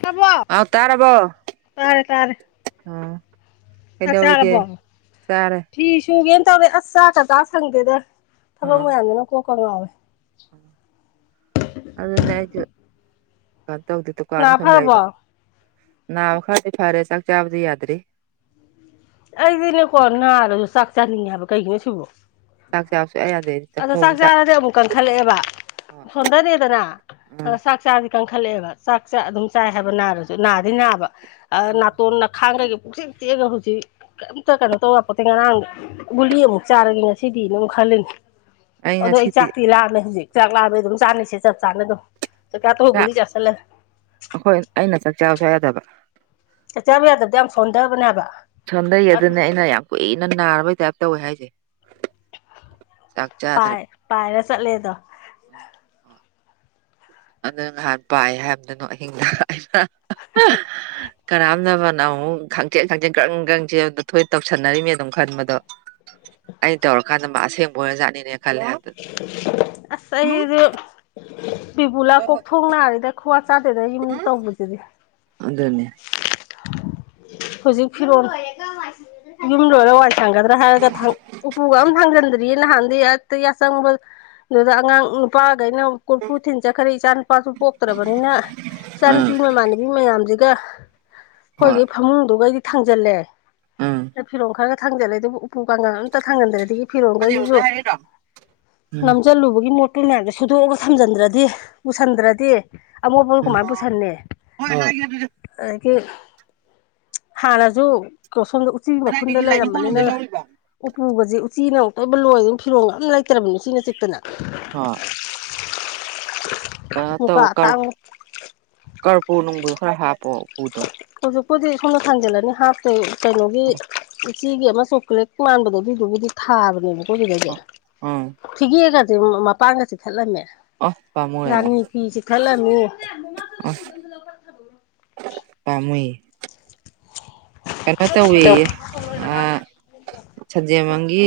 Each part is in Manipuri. ꯇꯥꯔꯕꯣ ꯑꯧ ꯇꯥꯔꯕꯣ ꯑ ꯇꯥꯔꯦ ꯇꯥꯔꯦ ꯆꯥꯛ ꯀꯩꯗꯧꯔꯤꯒꯦ ꯆꯥꯔꯕꯣ ꯆꯥꯔꯦ ꯐꯤ ꯁꯨꯒꯦꯅ ꯇꯧꯔꯤ ꯑꯁ ꯆꯥ ꯀꯇꯥ ꯁꯪꯗꯦꯗ ꯊꯕꯛ ꯑꯥ ꯃꯌꯥꯝꯖꯤꯅ ꯀꯣꯛꯀ ꯉꯥꯎꯋꯦ ꯑꯗꯨꯅꯦ ꯑꯩꯖꯨ ꯀꯩꯅꯣ ꯇꯧꯗꯦ ꯗꯨꯀꯥꯟꯗ ꯅꯥ ꯁꯨꯝ ꯂꯩꯕ ꯐꯔꯕꯣ ꯅꯥꯕ ꯈꯔꯗꯤ ꯐꯔꯦ ꯆꯥꯛ ꯆꯥꯕꯗꯤ ꯌꯥꯗ꯭ꯔꯤ ꯑꯩꯗꯤꯅꯦꯀꯣ ꯅꯥꯔꯖꯨ ꯆꯥꯛ ꯆꯥꯅꯤꯡꯉꯦꯕ ꯀꯩꯒꯤꯅꯣ ꯁꯤꯕꯣ ꯆꯥꯛ ꯆꯥꯕ ꯁꯨꯛꯌꯥ ꯌꯥꯗꯦ ꯑꯗꯣ ꯆꯥꯛꯈꯣꯝ ꯆꯥꯛ ꯆꯥꯔꯗꯤ ꯑꯃꯨꯛ ꯀꯟꯈꯠꯂꯛꯑꯦꯕ ꯁꯣꯟꯗꯔꯦꯗꯅ ꯎꯝ ꯆꯥꯛ ꯆꯁꯤ ꯀꯟꯈꯠꯂꯛꯑꯦꯕ ꯆꯥꯛꯁꯦ ꯑꯗꯨꯝ ꯆꯥꯏ ꯍꯥꯏꯕ ꯅꯥꯔꯁꯨ ꯅꯥꯗꯤ ꯅꯥꯕ ꯑ ꯅꯥꯇꯣꯟ ꯅꯈꯥꯡꯗꯒꯤ ꯄꯨꯛꯆꯤꯛ ꯆꯤꯛꯑꯒ ꯍꯧꯖꯤꯛ ꯀꯩꯝꯇ ꯀꯩꯅꯣ ꯇꯧꯌꯥꯄꯣꯠꯇꯦ ꯉꯔꯥꯡ ꯒꯨꯂꯤ ꯑꯃꯨꯛ ꯆꯥꯔꯒꯦ ꯉꯁꯤꯗꯤꯅ ꯑꯃꯨꯛ ꯈꯜꯂꯤꯅꯤ ꯑꯗꯣ ꯑꯩ ꯆꯥꯛꯇꯤ ꯂꯥꯛꯃꯦ ꯍꯧꯖꯤꯛ ꯆꯥꯛ ꯆꯥꯛꯂꯥꯝꯃꯦ ꯑꯗꯨꯝ ꯆꯥꯅꯤꯁꯦ ꯆꯞ ꯆꯥꯅ ꯑꯗꯨꯝ ꯆꯛꯆꯥꯇꫭꯛꯑ ꯆꯥꯛ ꯒꯨꯂꯤ ꯆꯥꯁꯤꯜꯂꯦ ꯑꯩꯈꯣꯏ ꯑꯩꯅ ꯆꯥꯛ ꯆꯥꯕ ꯁꯨꯡꯌꯥ ꯌꯥꯗꯕ ꯆꯥꯛ ꯆꯥꯕ ꯌꯥꯗꯕꯖꯦ ꯌꯥꯝ ꯁꫭꯟꯗꯕꯅꯦ ꯍꯥꯏꯕ ꯁꯣꯟꯗꯩ ꯑꯁ ꯑꯗꯨꯅꯦ ꯑꯩꯅ ꯌꯥꯝ ꯀꯨꯏꯅ ꯅꯥꯔꯕꯩ ꯇꯥꯏꯞ ꯇꯧꯋꯦ ꯍꯥꯏꯖꯦ ꯄꯥꯏ ꯄꯥꯏꯔ ꯆꯠꯂꯦꯗꯣ ꯑꯗꯨ ꯅꯍꯥꯟ ꯄꯥꯏ ꯍꯥꯏꯃꯠꯇꯗ ꯑꯍꯤꯡꯗ ꯀꯔꯝꯗꯕꯅꯅꯥ ꯑꯃꯨꯛꯪ [unintelligible] ꯍꯥꯡꯆꯦꯠ ꯍꯥꯡꯆꯦꯠ ꯀ꯭ꯔꯪ ꯀ꯭ꯔꯪ ꯆꯦꯟ ꯃꯊꯣꯏ ꯇꯧꯁꯟꯅꯔꯤꯃꯦ ꯑꯗꯨꯝ ꯈꯟꯕꯗꯣ ꯑꯩꯅ ꯇꯧꯔꯀꯥꯟꯗ ꯃꯥ ꯑꯁꯦꯡꯕ ꯑꯣꯏꯅꯖꯥꯠꯅꯤꯅꯦ ꯈꯜꯂꯦ ꯑꯁ ꯑꯩꯗꯤ ꯕꯤꯕꯨꯂꯥ ꯀꯣꯛꯊꯣꯡ ꯅꯥꯔꯦꯗ ꯈꯨꯋꯥ ꯆꯥꯗꯦꯗ ꯌꯨꯝꯗ ꯇꯧꯕꯁꯤꯗꯤ ꯑꯗꯨꯅꯦ ꯍꯧꯖꯤꯛ ꯐꯤꯔꯣꯟ ꯌꯨꯝ ꯂꯣꯏꯔꯦ ꯋꯥꯏ ꯊꯥꯡꯒꯗ꯭ꯔꯥ ꯍꯥꯏꯔꯒ ꯊꯥꯡ ꯎꯄꯨꯒ ꯑꯝ ꯊꯥꯡꯖꯤꯟꯗ꯭ꯔꯤ ꯗꯤ ꯅꯍꯥꯟꯗꯤ ꯍꯦꯛꯇ ꯌꯥꯆꯪꯕꯗꯨꯗ ꯑꯉꯥꯡ ꯅꯨꯄꯥꯈꯩꯅ ꯀꯣꯔꯨꯐꯨ ꯊꯤꯟ ꯆꯠꯈ꯭ꯔꯦ ꯏꯆꯥ ꯅꯨꯄꯥꯁꯨ ꯄꯣꯛꯇ꯭ꯔꯕꯅꯤꯅ ꯏꯆꯥ ꯅꯨꯨꯄꯤ ꯎꯝ ꯃꯃꯥꯟꯅꯕꯤ ꯃꯌꯥꯝꯖꯤꯒ ꯍꯣꯏ ꯑꯩꯈꯣꯏꯒꯤ ꯐꯃꯨꯡꯗꯨꯒꯩꯗꯤ ꯊꯥꯡꯖꯜꯂꯦ ꯎꯝ ꯑꯗꯩ ꯐꯤꯔꯣꯜ ꯈꯔꯒ ꯈꯪꯗꯦꯗ ꯑꯗꯨꯕꯨ ꯎꯄꯨ ꯀꯥꯡꯗꫭꯟ ꯑꯝꯇ ꯊꯥꯡꯖꯟꯗ꯭ꯔꯗꯤ ꯐꯤꯔꯣꯟ ꯍꯧꯖꯤꯛ ꯒꯩꯖꯤꯖꯨ ꯍꯧꯖꯤꯛ ꯍꯥꯏꯔꯛꯏꯔꯣ ꯎꯝ ꯅꯝꯖꯜꯂꯨꯕꯒꯤ ꯃꯣ ꯑꯗꯨꯨꯏ ꯃꯌꯥꯝꯁꯦ ꯁꯨꯗꯣꯛꯑꯒ ꯊꯝꯖꯤꯟꯗ꯭ꯔꯗꯤ ꯄꯨꯁꯟꯗ꯭ꯔꯗꯤ ꯑ ꯃꯣꯠꯕꯗꫭ ꯀꯨꯃꯥꯏ ꯑꯣ ꯄꯨꯁꯟꯅꯤ ꯍꯣꯏ ꯍꯥꯏꯒꯦ ꯑꯗꯨꯗꯤ ꯑꯗꯒꯤ ꯍꯥꯟꯅꯖꯨ ꯁꯣꯝꯗ ꯎꯆꯤ ꯃꯈꯨꯟꯗ ꯀꯗꯥꯏꯗꯒꯤ ꯂꯥꯏꯅꯤꯡꯀꯣꯜ ꯂꯩꯔꯝꯕꯅꯤꯅ ꯂꯣꯝꯗꯩ ꯂꯧꯔꯤꯕ ꯎꯄꯨꯒꯖꯦ ꯎꯆꯤꯅ ꯑꯃꯨꯛꯇꯣꯏꯕ ꯂꯣꯏꯔꯦ ꯐꯤꯔꯣꯡ ꯑꯝ ꯂꯩꯇ꯭ꯔꯕꯅꯤ ꯎꯆꯤꯅ ꯆꯤꯛꯇꯅ [unintelligible] ꯍꯣꯏ ꯀꯩꯅꯣ ꯃꯨꯀꯥ ꯇꯧ ꯀꯔ ꯑꯇꯥꯡꯕ ꯀꯔꯄꯨ ꯅꯨꯡꯕꯨ ꯈꯔ ꯍꯥꯞꯄꯣ ꯎꯄꯨꯗꯣ ꯍꯧꯖꯤꯛꯄꯨꯗꯤ ꯁꯣꯝꯗ ꯊꯥꯡꯖꯤꯜꯂꯅꯤ ꯍꯥꯞꯇꯩ ꯀꯩꯅꯣꯒꯤ ꯎꯆꯤꯒꯤ ꯑꯃ ꯆꯣꯀ꯭ꯂꯦꯠ ꯃꯥꯟꯕꯗꯣ ꯑꯗꯨꯗꯨꯕꯨꯗꯤ ꯊꯥꯕꯅꯦꯕꯀꯣ ꯑꯗꯨꯗꯗꯤ ꯎꯝ ꯐꯤꯒꯦꯒꯁꯦ ꯃꯄꯥꯟꯒ ꯆꯤꯛ ꯊꯠꯂꯝꯃꯦ ꯑꯣ ꯔꯥꯅꯤ ꯐꯤ ꯆꯤꯛ ꯊꯠꯂꯝꯃꯤ ꯑꯁ ꯄꯥꯝꯃꯨꯏ ꯀꯩꯅꯣ ꯇꯧꯋꯤꯌꯦ ꯑ ꯁꯟꯖꯦꯟꯕꯝꯒꯤ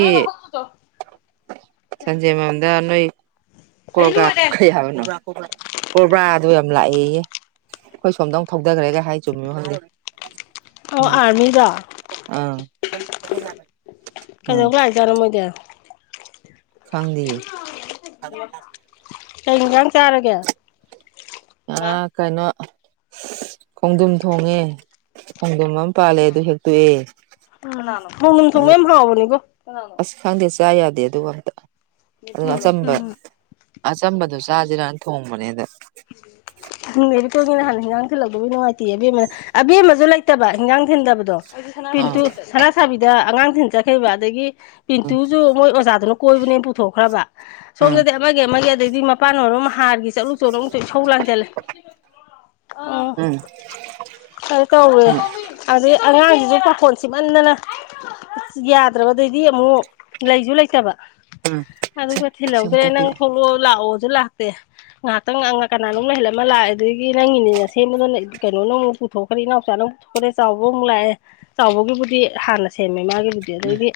ꯁꯟꯖꯦꯟ ꯕꯝꯗ ꯅꯣꯏ ꯀꯣꯔꯣꯔꯒ꯭ꯔ ꯀꯩ ꯍꯥꯏꯕꯅꫭ ꯀꯣꯔꯕꯥꯔꯥꯗꯣ ꯌꯥꯝ ꯂꯥꯛꯑꯦꯌꯦ ꯑꯩꯈꯣꯏ ꯁꯣꯝꯗ ꯃꯨꯛ ꯊꯧꯗꯈ꯭ꯔꯦꯒ ꯍꯥꯏ ꯆꯨꯝꯃꯤꯕ ꯈꯪꯗꯦ ꯑꯧ ꯑꯥꯔꯃꯤꯗꯣ ꯎꯝ ꯑꯥ ꯎꯝ ꯌꯥꯔꯝꯃꯣꯏꯗ ꯈꯪꯗꯤꯌꯦ [unintelligible] ꯀꯩ ꯌꯦꯟꯖꯥꯡ ꯆꯥꯔꯒꯦ ꯑꯥ ꯀꯩꯅꯣ ꯈꯣꯡꯗꯨꯝ ꯊꯣꯡꯉꯦ ꯈꯣꯡꯗꯨꯝ ꯑꯃ ꯄꯥꯜꯂꯦ ꯑꯗꯨ ꯍꯦꯛꯇꯣꯛꯑꯦ ꯀꯅꯥꯅꫭ ꯈꯣꯡꯗꯨꯝ ꯊꫭꯡꯕ ꯑꯗꯨ ꯌꯥꯝ ꯍꯥꯎꯕꯅꯤꯀꯣ ꯀꯅꯥꯅꫭ ꯑꯁ ꯈꯪꯗꯦ ꯆꯥ ꯌꯥꯗꯦ ꯑꯗꯨꯒ ꯑꯝꯇ ꯑꯗꯨꯅ ꯑꯆꯝꯕ ꯎꯝ ꯑꯆꯝꯕꯗꫭ ꯆꯥꯁꯤꯔꯅ ꯊꯣꯡꯕꯅꯦ ꯑꯗ ꯈꯪꯗꯦ ꯑꯩꯁꯨ ꯏꯇꯣꯏꯒꯤ ꯅꯍꯥꯟ ꯍꯤꯟꯖꯥꯡ ꯊꯤꯜꯂꯛꯇꯗꯕꯒꯤ ꯅꯨꯡꯉꯥꯏꯇꯦ ꯑꯕꯦꯝꯃꯅ ꯑꯕꯦꯝꯃꯁꯨ ꯂꯩꯇꯕ ꯍꯤꯟꯖꯥꯡ ꯊꯤꯟꯗꯕꯗꯣ ꯑꯥ ꯄꯤꯟꯇꯨ ꯁꯅꯥ ꯁꯥꯕꯤꯗ ꯑꯉꯥꯡꯁꯤꯡ ꯆꯠꯈꯩꯕ ꯑꯗꯒꯤ ꯎꯝ ꯄꯟꯇꯨꯁꯨ ꯃꯣꯏ ꯑꯣꯖꯥꯗꯨꯅ ꯀꯣꯏꯕꯅꯦꯅ ꯄꯨꯊꯣꯛꯈ꯭ꯔꯕ ꯎꯝ ꯁꯣꯝꯗꯗꯤ ꯑꯃꯒꯤ ꯑꯃꯒꯤ ꯑꯗꯩꯗꯤ ꯃꯄꯥꯟ ꯃꯔꫭꯟ ꯑꯃ ꯍꯥꯔꯒꯤ ꯆꯠꯂꯨ ꯆꯣꯠꯂꯨ ꯑꯃꯨꯛꯁꯨ ꯏꯁꯧ ꯂꯥꯡꯁꯤꯟꯂꯦ [unintelligible] ꯑ ꯎꯝ ꯈꯔꯁꯨ ꯇꯧꯋꯦ ꯎꯝ ꯑꯗꯩ ꯑꯉꯥꯡꯁꯤꯁꯨ ꯄꯥꯈꫭꯟ ꯁꯤꯃꯟꯗꯅ ꯑꯁ ꯌꯥꯗ꯭ꯔꯕ ꯑꯗꯥꯏꯗꯤ ꯑꯃꯨꯛ ꯂꯩꯁꯨ ꯂꯩꯇꯕ ꯑꯗꯨꯒ ꯁꯤ ꯊꯤꯜꯍꯧꯗ꯭ꯔꯦ ꯑꯝꯇ ꯅꯪ ꯄꯤꯔꯛꯑꯣ ꯊꯣꯛꯂꯛꯑꯣ ꯂꯥꯛꯑꯣꯁꯨ ꯂꯥꯛꯇꯦ ꯉꯥꯏꯍꯥꯛꯇꯪ ꯑꯉꯥꯡ ꯀꯅꯥꯅꫭꯃ ꯉꯥꯏꯍꯥꯜꯂꯝꯃ ꯂꯥꯛꯑꯦ ꯑꯗꯒꯤ ꯅꯪꯒꯤꯅꯤꯅ ꯁꯦꯝꯕꯗꯨꯅ ꯀꯩꯅꯣ ꯅꯃꯨꯛ ꯄꯨꯊꯣꯛ ꯄꯔꯤ ꯏꯅꯥꯎꯆꯥꯅ ꯑꯃꯨꯛ ꯄꯨꯊꯣꯛꯈ꯭ꯔꯦ ꯆꯥꯎꯕ ꯑꯃꯨꯛ ꯂꯥꯛꯑꯦ ꯆꯥꯎꯕꯒꯤꯕꯨꯗꯤ ꯍꯥꯟꯅ ꯁꯦꯝꯃꯦ ꯃꯥꯒꯤꯕꯨꯗꯤ ꯑꯗꯩꯗꯤ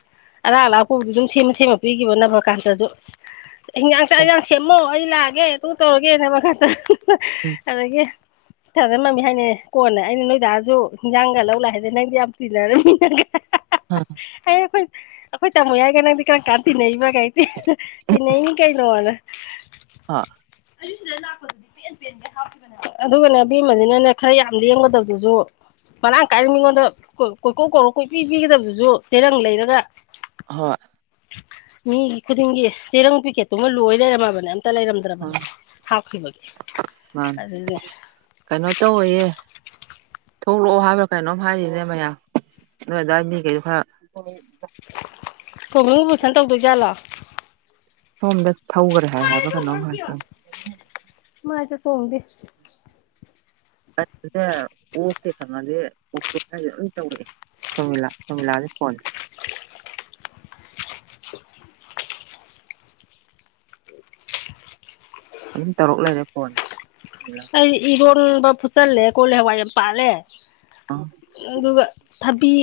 ꯑꯔꯥꯞ ꯑꯔꯥꯛꯄꯕꯨꯗꯤ ꯑꯗꯨꯝ ꯁꯦꯝꯃ ꯁꯦꯝꯃ ꯄꯤꯈꯤꯕ ꯅꯅꯕ꯭ꯔ ꯀꯥꯟꯗꯁꯨ ꯍꯤꯟꯖꯥꯡ ꯆꯥꯛ ꯍꯟꯖꯥꯡ ꯁꯦꯝꯃꯣ ꯑꯩ ꯂꯥꯛꯑꯒꯦ ꯑꯗꯨ ꯇꯧꯔꯒꯦꯅ ꯃꯈꯥꯇ ꯎꯝ ꯑꯗꯒꯤ ꯊꯔꫭꯏ ꯃꯥꯟꯕꯤ ꯍꯥꯏꯅꯦ ꯀꯣꯟꯅ ꯑꯩꯅ ꯅꯣꯏ ꯗꯥꯁꯨ ꯏꯟꯁꯥꯡꯒ ꯂꯧ ꯂꯥꯛ ꯍꯟꯗꯦ ꯅꯪꯗꯤ ꯌꯥꯝ ꯇꯤꯟꯅꯔꯝꯃꯤꯅ ꯍꯥ ꯑꯩꯅ ꯑꯩꯈꯣꯏ ꯑꯩꯈꯣꯏ ꯇꯥꯃꯣ ꯌꯥꯏꯒ ꯅꯪꯗꯤ ꯀꯔꯝ ꯀꯥꯟ ꯇꯤꯟꯅꯩꯕ ꯀꯩꯏ ꯇꯤꯟꯅꯩꯅꯤ ꯀꯩꯅꯣꯅ [inaudible] ꯑꯥ ꯑꯩꯁꯨ ꯑꯗꯥ ꯂꯥꯛꯄꯗꯨꯅꯤ ꯄꯦꯟ ꯄꯦꯟ ꯍꯥꯞꯈꯤꯕꯅꯦꯕ ꯑꯗꯨꯒꯅꯦ ꯑꯕꯦꯝꯃꯁꯤꯅꯅꯦ ꯈꯔ ꯌꯥꯝ ꯂꯦꯡꯒꯗꯩꯕꯗꯨꯁꯨ ꯃꯔꯥꯡ ꯀꯥꯏꯅ ꯃꯤꯉꯣꯟꯗ ꯀꯣꯏꯀꯣꯛ ꯀꯧꯔꯣꯛ ꯀꯣꯏꯄꯤ ꯄꯤꯒꯗꯕꯗꯨꯁꯨ ꯆꯦꯔꯪ ꯂꯩꯔꯒ ꯍꯣꯏ ꯃꯤꯒꯤ ꯈꯨꯗꯤꯡꯒꯤ ꯆꯦꯔꯪ ꯄꯤꯀꯦꯠꯇꯨꯃ ꯂꯣꯏ ꯂꯩꯔꯝꯃꯕꯅꯦ ꯑꯝꯇ ꯂꯩꯔꯝ ꯑꯥ ꯍꯥꯞꯈꯤꯕꯒꯤ ꯑꯗꯨꯗꯤ ꯀꯩꯅꯣ ꯇꯧꯋꯌꯦ ꯊꯣꯛꯂꯛꯑꯣ ꯍꯥꯏꯕ꯭ꯔꯥ ꯀꯩꯅꯣꯝ ꯍꯥꯏꯔꯤꯅꯦ ꯃꯌꯥ ꯅꫭꯏꯑꯗꯥꯏ ꯃꯤꯈꯩꯗꯣ ꯈꯔ [unintelligible] ꯀꯣꯝꯕꯤꯟ ꯑꫭꯄ꯭ꯔꯦꯁꯟ ꯇꯧꯗꯣꯏꯖꯥꯠꯂꯣ ꯁꯣꯝꯗ ꯊꯧꯈꯔꯦ ꯍꯥꯏ ꯍꯥꯏꯕꯔ ꯀꯩꯅꯣꯝ ꯍꯥꯏ ꯃꯥꯥꯏꯗ ꯆꫭꯡꯗꯦ ꯅꯠꯇꯦꯗ ꯑꯣꯛꯇꯥꯒꯤ ꯐꯪꯉꯗꯤ ꯑꯣꯛꯇꯁꯦ ꯂꯣꯏ ꯇꯧꯔꯛꯑꯦ ꯁꯨꯃꯤꯂꯥ ꯁꯨꯃꯤꯂꯥ [unintelligible] ꯐꯣꯟ ꯑꯗꯨꯝ ꯇꯧꯔꯛ ꯂꯩꯔꯦ ꯐꯣꯟ [unintelligible] ꯑꯩ ꯏꯔꯣꯟꯕ ꯐꯨꯠꯆꯜꯂꯦ ꯀꯣꯜꯂꯦ ꯍꯋꯥꯏ ꯌꯥꯝ ꯄꯥꯜꯂꯦ ꯑꯥ ꯑꯗꯨꯒ ꯊꯕꯤ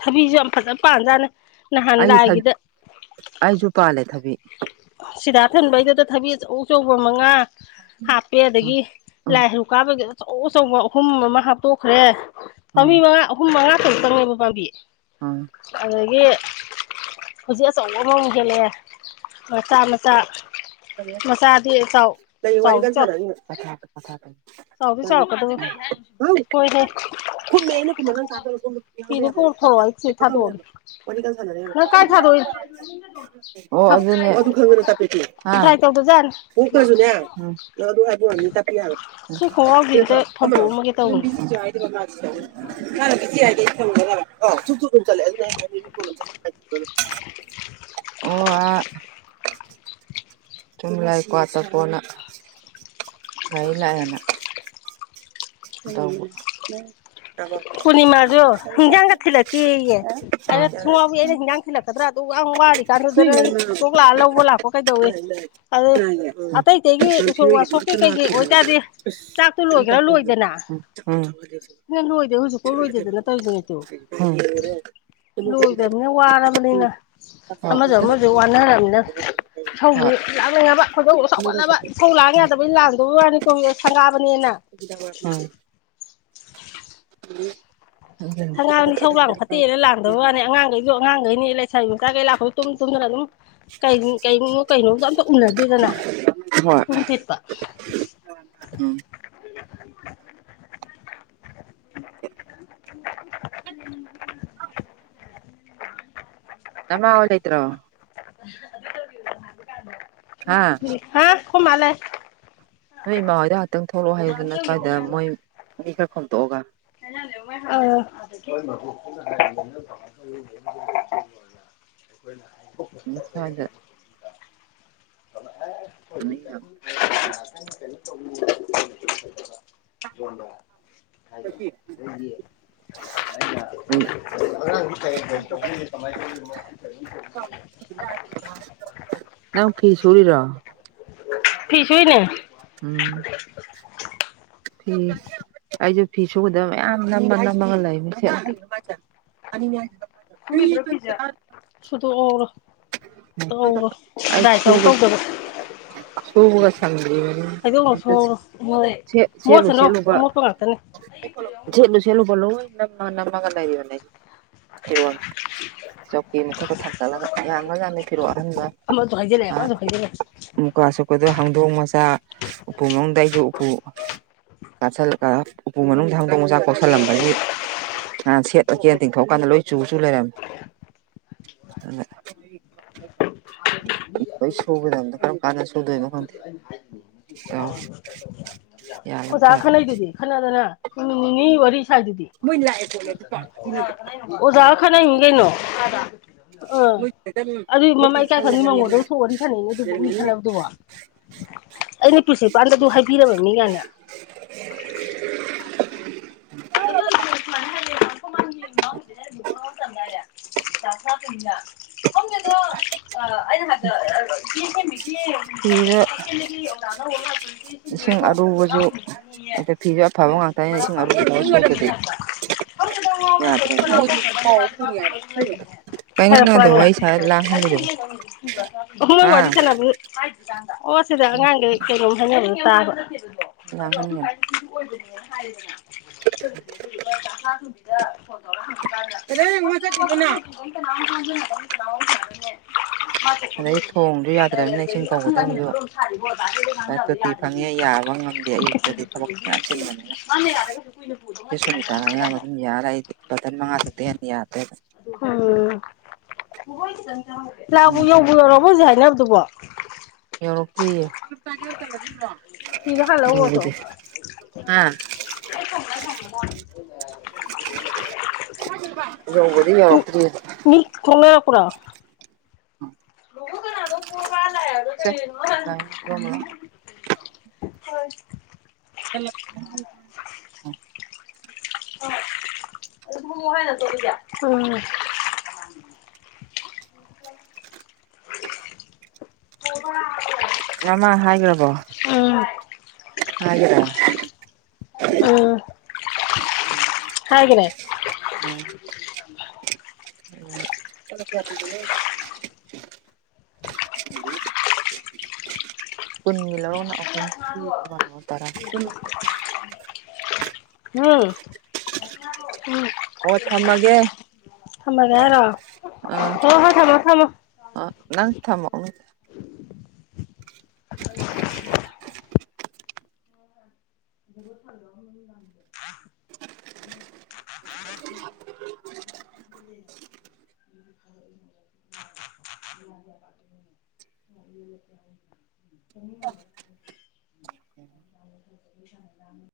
ꯊꯕꯤꯁꯨ ꯌꯥꯝ ꯐꯖꯅ ꯄꯥꯟꯖꯥꯠꯅꯦ ꯅꯍꯥꯟ ꯑꯩꯁꯨ ꯊꯕꯤ ꯂꯥꯏꯒꯤꯗ ꯑꯩꯁꯨ ꯄꯥꯜꯂꯦ ꯊꯕꯤ ꯁꯤꯗꯥ ꯑꯊꯟꯕꯩꯗꯨꯗ ꯊꯕꯤ ꯑꯆꯧ ꯑꯆꯧꯕ ꯃꯉꯥ ꯍꯥꯞꯄꯦ ꯎꯝ ꯑꯗꯒꯤ ꯎꯝ ꯂꯥꯏ ꯍꯥꯏꯔꯨꯛ ꯀꯥꯕꯒꯤ ꯑꯆꯧ ꯑꯆꯧꯕ ꯑꯍꯨꯝ ꯑꯃ ꯍꯥꯞꯇꯣꯛꯈ꯭ꯔꯦ ꯎꯝ ꯄꯥꯝꯕꯤ ꯃꯉꯥ ꯑ ꯍꯨꯝ ꯃꯉꯥ ꯇꯔꯨꯛꯇꯅꯦꯕ ꯄꯥꯝꯕꯤ꯫ ꯎꯝ꯫ ꯑꯗꯒꯤ ꯍꯧꯖꯤꯛ ꯑꯆꯧꯕ ꯑꯃ ꯑꯃꯨꯛ ꯍꯦꯛꯂꯛꯑꯦ꯫ ꯃꯆꯥ ꯃꯆꯥ꯫ [unintelligible] ꯃꯆꯥꯗꯤ ꯆꯥꯎ ꯂꯩ ꯋꯥꯔꯤ ꯆꯥꯎꯗꯤ ꯀꯟꯅ ꯆꯥꯎ ꯁꯥꯅꯔꯤꯕ [unintelligible] ꯆꯥꯎꯗꯤ ꯆꯥꯎꯔꯛꯀꯗꯕ ꯑꯩꯈꯣꯏ ꯃꯥꯖꯦ ꯀꯩ ꯍꯥꯏꯅꯣ ꯁꯤꯕꫭ ꯍꫭꯏꯍꯦ꯫ ꯈꯨꯝꯃꯦ ꯑꯩꯅ ꯈꯨꯝꯃ ꯅꯪꯅ ꯇꯥꯗ꯭ꯔꯥꯒ ꯁꯦꯝꯗ ꯉꯥꯡꯕ ꯌꯥꯗꯔꯒ ꯄꯣꯔꯛꯊꯣꯔꯛꯑꯣ ꯑꯩ [unintelligible] ꯁꯤ ꯀꯩꯅꯣ ꯇꯧꯔꯤ ꯍꯥꯏꯕ ꯊꯥꯗꯣꯛꯑꯒꯦ ꯋꯥꯔꯤꯀꯥꯟꯅ ꯁꯥꯟꯅꯔꯦ ꯅꯪ ꯀꯥꯏ ꯍꯥꯏꯕ ꯊꯥꯗꯣꯛꯏ [unintelligible] ꯑꯣ ꯑꯗꯨꯅꯦ ꯑꯗꯨ ꯈꯪꯗꯅ ꯇꯞꯄꯦꯇꯨ ꯑ ꯗ꯭ꯔꯥꯏ ꯇꯧꯗꯖꯥꯠꯅꯤ [unintelligible] ꯑ ꯅꯪ ꯑꯗꯨ ꯍꯥꯏꯕ ꯑꯣꯏꯔꯝꯃꯗꯤ ꯇꯞꯄ ꯌꯥꯕ ꯁꯤ ꯈꯣꯡꯒ꯭ꯔꯥꯎꯁꯦ ꯁꯤ ꯑꯝꯇ ꯅꯠꯇꯔꯣ ꯀꯔꯝꯕꯅꯣ ꯐꯧꯗꯣꯛꯑꯝꯃꯒꯦ [unintelligible] ꯇꯧꯕꯅꯤ ꯕꯤꯖꯤꯁꯨ ꯍꯥꯏ [unintelligible] [unintelligible] ꯊꯨꯛ ꯊꯨꯛ ꯑꯗꯨꯝ ꯆꯠꯂꯦ [unintelligible] ꯑꯣ ꯑ [unintelligible] ꯀ꯭ꯋꯥꯇꯞꯄꯣꯅ ꯒꯥꯔꯤ ꯂꯥꯛꯑꯦꯅ꯫ ꯇꯧꯕ ꯄꯨꯔꯅꯤꯃꯥꯁꯨ ꯍꯤꯟꯖꯥꯡꯒ [unintelligible] ꯊꯤꯜꯂꯛꯇꯦꯌꯦ ꯑꯩꯅ [unintelligible] [unintelligible] ꯑꯩꯅ ꯍꯤꯟꯖꯥꯡ ꯊꯤꯜꯂꯛꯀꯗ꯭ꯔꯥ ꯑꯗꯨꯌꯥꯝ ꯋꯥꯔꯤ ꯀꯥꯟꯗꯨꯗ ꯅꯪ ꯀꯣꯛ ꯂꯥꯛꯑ ꯂꯧꯕ ꯂꯥꯛꯄ ꯀꯩꯗꯧꯋꯦ꯫ ꯑꯗꯨ ꯑꯇꯩ ꯑꯇꯩꯒꯤ ꯅꯍꯥꯟ ꯎꯁꯣꯞ ꯐꯤꯔꯣꯏꯒ ꯑꯃꯠꯇ ꯋꯥꯁꯣꯛꯞꯀꯤ ꯀꯩ ꯀꯩ ꯂꯥꯛꯇꯦ ꯍꯥꯏꯕ ꯑꯣꯏꯇꯥꯔꯗꯤ ꯆꯥꯛꯇꯨ ꯑꯁ ꯂꯣꯏꯒꯔꯥ ꯂꯣꯏꯗꯅ꯫ [unintelligible] ꯗꯨ ꯍꯧꯖꯤꯛꯄꯧ ꯂꯣꯏꯗꯗꯅ ꯇꯧꯔꯤꯖꯤꯅꯦꯇꯨ꯫ ꯍꯣꯏ ꯂꯣꯏꯗ꯭ꯔꯕꯅꯤꯅ ꯋꯥꯔꯕꯅꯤꯅ ꯑꯃꯖꯨ ꯑꯃꯖꯨ ꯋꯥꯅꯔꯕꯅꯤꯅ꯫ ꯏꯁꯧꯖꯨ꯫ ꯂꯥꯡꯅꯤꯡꯉꯕ ꯈꯣꯏꯗꯧꯗꯣ ꯁꯥꯎꯒꯠꯂꯕ ꯇꯁꯧ ꯂꯥꯡꯕ ꯌꯥꯗꯕꯩ ꯂꯥꯟꯗꯕꯩ ꯋꯥꯅꯤ ꯀꯣ ꯁꯪꯒꯥꯕꯅꯦꯅ꯫ [unintelligible] ꯎꯝ [unintelligible] ꯁꯪꯒꯥꯕꯅꯤ ꯏꯁꯧ ꯂꯥꯡ ꯐꯠꯇꯦꯅ ꯂꯥꯡꯗꯕ ꯋꯥꯅꯤ ꯑꯉꯥꯡꯈꯩꯁꯨ ꯑꯉꯥꯡꯈꯩꯅꯤ ꯂꯩꯁꯥꯕꯤ ꯃꯆꯥꯥꯏꯒꯩ ꯂꯥꯛꯄ ꯇꯨꯝ ꯇꯨꯝꯗꯅ ꯑꯗꯨꯝ [unintelligible] ꯑꯝꯇ ꯎꯅꯗꯦꯗꯅ ꯏꯄꯨꯡ ꯊꯦꯠꯄ꯫ ꯎꯝ ꯅꯃꯥꯍꯣꯏ ꯂꯩꯇꯔꯣ꯫ ꯍꯥ [unintelligible] ꯍꯥ ꯑꯩꯈꯣꯏꯃꯥ ꯂꯩ꯫ ꯅꯣꯏ ꯏꯃꯥ ꯍꯣꯏꯗ ꯉꯥꯛꯇꯪ ꯊꯣꯛꯂꯛꯑꯣ ꯍꯥꯏꯌꯨꯗꯅ [unintelligible] ꯁ꯭ꯋꯥꯏꯗ ꯃꯣꯏ ꯃꯤ ꯈꯔ ꯈꯣꯝꯇꯣꯛꯑꯒ꯫ [unintelligible] ꯑꯥ [unintelligible] [unintelligible] [unintelligible] ꯁꯋꯥꯏꯗ꯫ [unintelligible] [unintelligible] [unintelligible] ꯑꯉꯥꯡꯗꯤ [unintelligible] [unintelligible] ꯅꯪꯐꯤ ꯁꯨꯔꯤꯔꯣ꯫ [unintelligible] ꯐꯤ ꯁꯨꯔꯤꯅꯦ꯫ ꯎꯝ꯫ [unintelligible] ꯐꯤ [unintelligible] ꯑꯩꯖꯨ ꯐꯤ ꯁꯨꯒꯗꯕ ꯃꯌꯥꯝ ꯅꯝꯃ [unintelligible] ꯅꯝꯃꯒ ꯂꯩ [unintelligible] ꯑꯅꯤꯅꯦ ꯍꯥꯏ [unintelligible] [unintelligible] ꯐꯤꯖꯦ ꯁꯨꯗꯣꯛꯍꯧꯔꯣ꯫ [unintelligible] ꯗ꯭ꯔꯥꯏ ꯁꯨꯕ ꯇꯧꯇꯧꯗꯅ꯫ ꯁꯨꯕꯒ ꯁꯪꯗ꯭ꯔꯤꯕꯅꯤ [unintelligible] ꯃꯣꯠꯂꯦ ꯁꯦꯠꯂꯨ ꯁꯦꯠꯂꯨꯕ꯫ [unintelligible] ꯁꯦꯠꯂꯨ ꯁꯦꯠꯂꯨꯕ ꯂꯣꯏ ꯅꯝꯃ ꯅꯝꯃꯒ ꯂꯩꯕꯅꯦ ꯐꯤꯔꯣꯟ꯫ ꯆꯧꯀꯔꯤ ꯃꯊꯛꯇ ꯊꯥꯡꯒꯠꯂꯒ ꯌꯥꯝꯒ꯭ꯔꯖꯥꯠꯅꯤ ꯐꯤꯔꯣꯟ ꯑꯍꯟ ꯑꯍꯟꯕ꯫ ꯑꯃꯁꯨ ꯍꯥꯏꯖꯤꯜꯂꯦ ꯈꯔꯁꯨ ꯍꯩꯖꯜꯂꯨ꯫ ꯃꯨꯀꯥ ꯁꯨꯠꯀꯗꯣ ꯍꯪꯗꯣꯡ ꯃꯆꯥ ꯎꯄꯨ ꯃꯅꯨꯡꯗ ꯑꯩꯁꯨ ꯎꯄꯨ [unintelligible] ꯎꯄꯨ [unintelligible] ꯃꯅꯨꯡꯗ ꯍꯪꯗꯣꯡ ꯃꯆꯥꯥ ꯀꯣꯛꯁꯜꯂꯝꯕꯒꯤ ꯅꯍꯥꯟ ꯁꯦꯠ ꯀꯦꯅ ꯇꯤꯡꯊꯣꯛꯑꯀꯥꯟꯗ ꯂꯣꯏ ꯆꯨ ꯆꯨ ꯂꯩꯔꯝꯃꯦ꯫ ꯑꯗ [unintelligible] ꯁꯒꯗ ꯀꯣ ꯀꯥꯟꯁꯨꯗꯣꯏ ꯑꯣ ꯑꯣꯖꯥ ꯈꯟꯅꯩꯗꯨꯗꯤ ꯈꯅꯗꯅ ꯅꯨꯃꯤꯠ ꯅꯤꯅꯤ ꯋꯥꯔꯤ ꯁ꯭ꯋꯥꯏꯗꯨꯗꯤ ꯃꯣꯏ ꯂꯥꯛꯑꯦ ꯄꯣꯠꯂꯦ ꯑꯗꯨꯅꯗ ꯑꯣꯖꯥ ꯈꯅ ꯍꯒꯩꯅꯣ ꯑ ꯃꯣꯏꯁꯤꯗ ꯑꯗꯨꯝ ꯑꯗꯨꯏ ꯒꯨꯂꯤ ꯃꯃꯥꯏ ꯏꯀꯥꯏ ꯈꯪꯉ ꯁꯪꯉꯕꯅꯤꯅ ꯃꯉꯣꯟꯗ ꯊꯣꯛꯎꯗꯤ ꯁꯥꯟꯅꯩꯅꯦ ꯑꯗꯨꯕꯨ ꯃꯤ ꯂꯩꯔꯝꯒꯅꯤ ꯈꯟꯅꯅꯕꯗꯨꯕꯣ ꯑꯩꯅ ꯄ꯭ꯔꯤꯁꯤꯄꯥꯟꯗ ꯑꯗꯨ ꯍꯥꯏꯕꯤꯔꯕꯅꯤꯉꯥꯏꯅ ꯑꯗꯨ [unintelligible] ꯑꯩꯅ [unintelligible] ꯐꯤꯗ ꯏꯁꯤꯡ ꯑꯔꯨꯕꯁꯨ ꯑꯗꯣ ꯐꯤꯁꯨ ꯑꯐꯕ ꯉꯥꯛꯇꯅꯤꯅ ꯢꯁꯤꯡ ꯑꯔꯨꯕꯅ ꯁꯨꯗ꯭ꯔꯗꯤ [unintelligible] ꯑꯩꯁꯨ ꯀꯩꯅꯣ ꯅꯪ ꯍꯥꯢꯔꯛꯄ꯭ꯔꯣ ꯑꯗ ꯋꯥꯔꯤ ꯁꯥꯔ ꯂꯥꯡꯍꯜꯂꯤꯗꯨꯕꯣ ꯍꯥꯢꯁꯦ ꯅꯣꯢ ꯍꯥ ꯋꯥꯔꯤ ꯁꯥꯟꯅ ꯑꯣ ꯁꯤꯗ ꯑꯉꯥꯡꯒꯩ ꯀꯩꯅꯣꯝ ꯍꯥꯢꯅꯕꯗꯨ ꯇꯥꯕ ꯂꯥꯡꯍꯟꯒꯅꯨ [unintelligible] [unintelligible] ꯐꯣꯟ ꯇꯧꯔ ꯍꯪꯉꯛꯀꯥꯟꯗ ꯀꯩꯗꯧꯕꯩꯅꯣ ꯃꯥ ꯆꯠꯈ꯭ꯔꯤꯗꯨꯅ [unintelligible] ꯑꯗꯩ ꯊꯣꯡꯁꯨ ꯌꯥꯗ꯭ꯔꯝꯅꯤꯅ ꯏꯁꯤꯡ ꯀꯧꯒꯗꯕꯁꯨ ꯇꯣꯇꯤ ꯐꯪꯉꯦ ꯌꯥꯕ ꯉꯝꯗꯦ ꯑꯌꯨꯛ ꯇꯗꯤ ꯊꯕꯛ ꯃꯌꯥꯝ ꯆꯤꯟꯕꯅꯤꯅ ꯆꯦ ꯁꯨꯅꯤꯇꯥꯅ ꯑꯌꯥꯝꯕ ꯑꯗꯨꯝ ꯌꯥꯔꯦ ꯑꯩꯗꯤ ꯕꯣꯇꯟ ꯃꯉꯥ ꯇꯔꯨꯛꯇꯒꯤ ꯍꯦꯟꯅ ꯌꯥꯗꯦ ꯎꯝ ꯂꯥꯕꯨ ꯑꯗꯨꯝ ꯌꯧꯕꯨ ꯌꯧꯔꯛꯑꯕꯣ ꯍꯧꯖꯤꯛ ꯍꯥꯏꯅꯕꯗꯨꯕꯣ ꯌꯥꯎꯔꯛꯇ꯭ꯔꯤꯌꯦ ꯌꯧꯕꯗꯤ ꯍꯥ [unintelligible] ꯌꯧꯕꯗꯤ ꯌꯧꯔꯛꯇ꯭ꯔꯤꯌꯦꯕ ꯃꯤ ꯈꯣꯡꯅ ꯂꯥꯛꯄ꯭ꯔꯣ [unintelligible] [unintelligible] ꯍꯣꯏ [unintelligible] [unintelligible] ꯅꯃꯥ ꯍꯥꯏꯒ꯭ꯔꯕꯣ ꯎꯝ ꯍꯥꯏꯒꯔꯦ ꯎꯝ ꯍꯥꯏꯒꯔꯦ ꯎꯝ [unintelligible] ꯀꯨꯟꯒꯤ ꯂꯧꯔꯅ ꯑꯍꯨꯝ ꯑꯃ ꯇꯔꯥ ꯑꯣ ꯊꯝꯃꯒꯦ [unintelligible] ꯊꯝꯃꯒꯦ ꯍꯥꯢꯔꯣ ꯍꯣ ꯍꯣ ꯊꯝꯃꯣ ꯊꯝꯃꯣ ꯑ ꯅꯪ ꯊꯝꯃꯛꯑꯣ [unintelligible] [unintelligible] [unintelligible] [unintelligible] [inaudible]